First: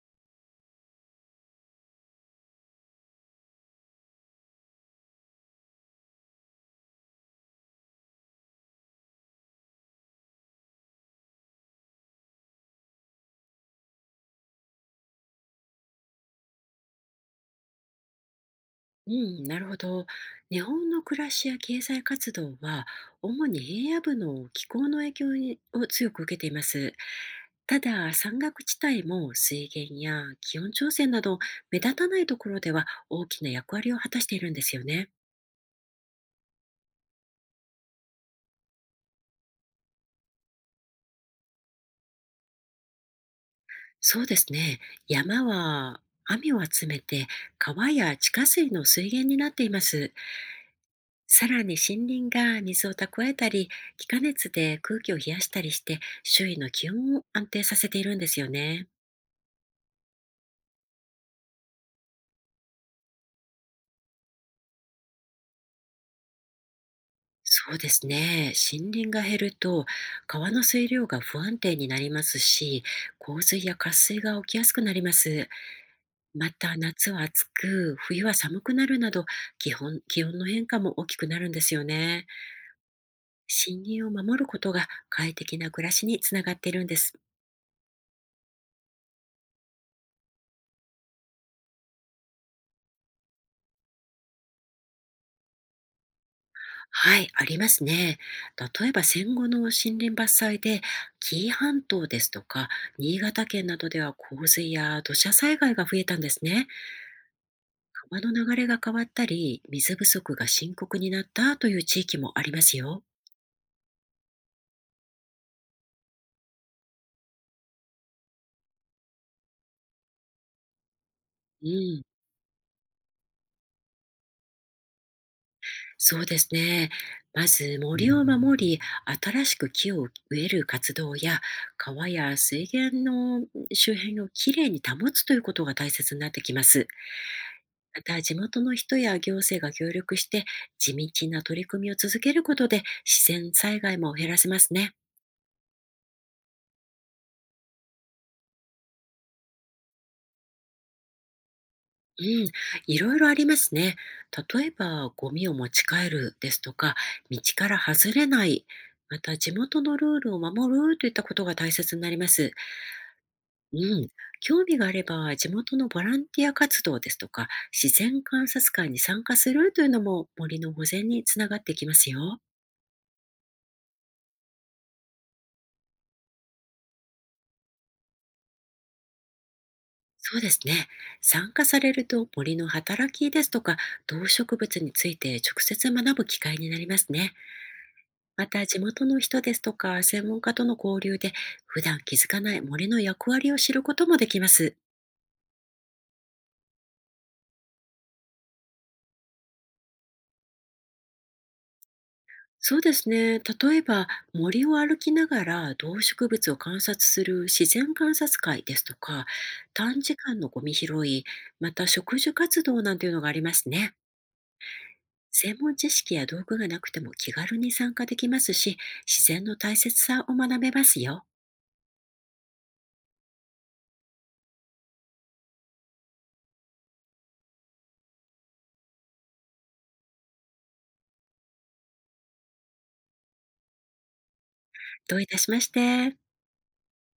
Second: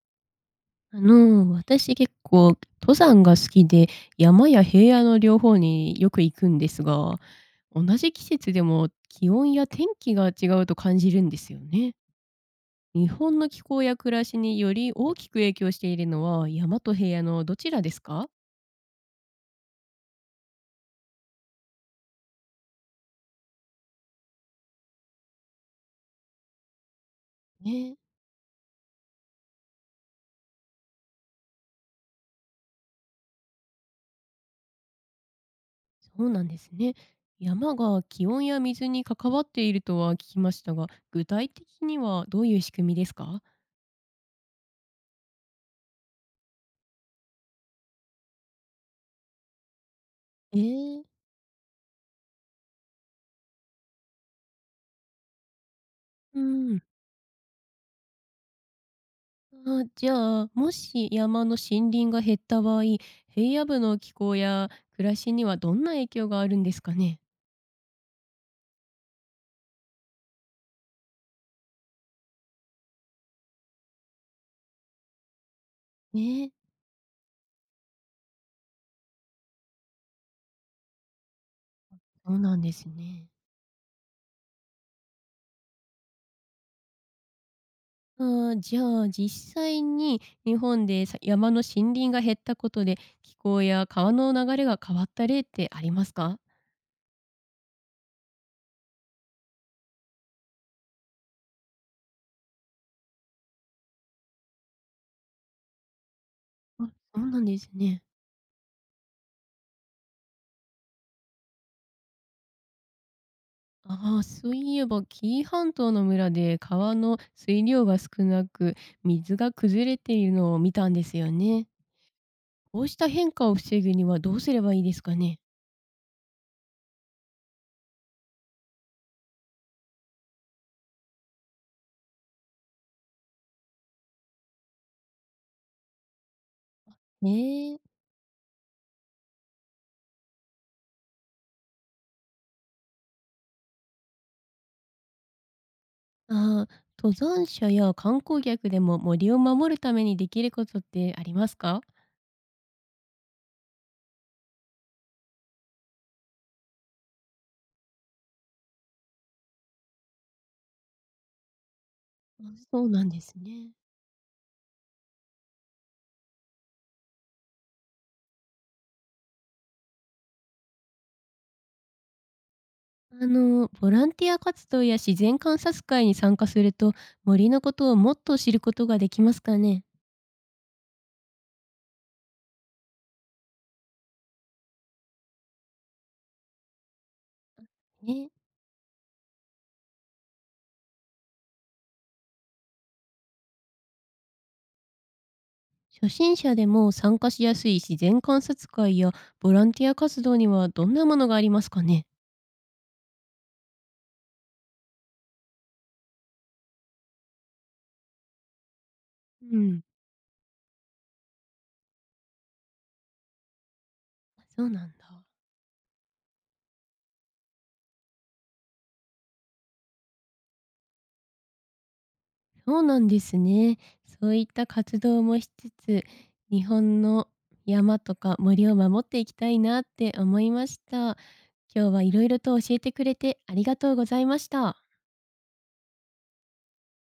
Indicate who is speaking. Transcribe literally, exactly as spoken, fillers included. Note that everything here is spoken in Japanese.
Speaker 1: あの、私結構登山が好きで、山や平野の両方によく行くんですが、同じ季節でも気温や天気が違うと感じるんですよね。日本の気候や暮らしにより大きく影響しているのは山と平野のどちらですか
Speaker 2: うん、なるほど。日本の暮らしや経済活動は、主に平野部の気候の影響にを強く受けています。た
Speaker 1: ね、
Speaker 2: だ、山岳地帯も水源や気温調整など、目立たないところでは大きな役割を果たしているんですよね。
Speaker 1: そうなんですね。山が気温や水に関わっているとは聞きましたが、具体的にはどういう仕組みですか？
Speaker 2: そうですね。山は雨を集めて、川や地下水の水源になっています。
Speaker 1: えー
Speaker 2: さらに森林が水を蓄えたり、気化熱で空気を冷やしたりして、
Speaker 1: う
Speaker 2: 周囲の
Speaker 1: ん。
Speaker 2: 気温を安定させているんですよね。
Speaker 1: あーじゃあ、もし山の森林が減った場合、平野部の気候や暮らしにはどんな影響があるんですかね。
Speaker 2: そうですね。森林が減ると、川の水量が不安定になりますし、洪水や渇水が起きやすくなります。
Speaker 1: ね
Speaker 2: ま
Speaker 1: え、
Speaker 2: た、夏は暑く、冬は寒くなるなど、基本、気温の変化も大きくなるんですよね。
Speaker 1: そうなんですね。
Speaker 2: 森林を守ることが快適な暮らしにつながっているんです。
Speaker 1: あーじゃあ実際に日本でさ、山の森林が減ったことで気候や川の流れが変わった例ってありますか？
Speaker 2: はい、ありますね。例えば戦後の森林伐採で、紀伊半島ですとか、新潟県などでは洪水や土砂災害が増えたんですね。
Speaker 1: あ、そうなんですね。
Speaker 2: 川の流れが変わったり、水不足が深刻になったという地域もありますよ。
Speaker 1: ああ、そういえば紀伊半島の村で川の水量が少なく水が崩れているのを見たんですよね。
Speaker 2: うん、
Speaker 1: こうした変化を防ぐにはどうすればいいですかね？
Speaker 2: そうですね。まず森を守り、新しく木を植える活動や、川や水源の周辺をきれいに保つということが大切になってきます。
Speaker 1: ねえ。
Speaker 2: また、地元の人や行政が協力して、地道な取り組みを続けることで、自然災害も減らせますね。
Speaker 1: ああ、登山者や観光客でも森を守るためにできることってありますか？
Speaker 2: うん、いろいろありますね。例えば、ゴミを持ち帰るですとか、道から外れない、また地元のルールを守るといったことが大切になります。
Speaker 1: あ、そうなんですね。
Speaker 2: うん、興味があれば、地元のボランティア活動ですとか、自然観察会に参加するというのも森の保全につながってきますよ。
Speaker 1: あの、ボランティア活動や自然観察会に参加すると、森のことをもっと知ることができますかね？
Speaker 2: そうですね。参加されると森の働きですとか動植物について直接学ぶ機会になりますね。
Speaker 1: ね。
Speaker 2: また地元の人ですとか専門家との交流で普段気づかない森の役割を知ることもできます。
Speaker 1: 初心者でも参加しやすい自然観察会やボランティア活動にはどんなものがありますかね？
Speaker 2: そうですね。例えば森を歩きながら動植物を観察する自然観察会ですとか
Speaker 1: うん。
Speaker 2: 短時間のゴミ拾い、また植樹活動なんていうのがありますね。
Speaker 1: そうなんだ。
Speaker 2: 専門知識や道具がなくても気軽に参加できますし、自然の大切さを学べますよ。
Speaker 1: そうなんですね。そういった活動もしつつ、日本の山とか森を守っていきたいなって思いました。今日はいろいろと教えてくれてありがとうございました。
Speaker 2: どういたしまして。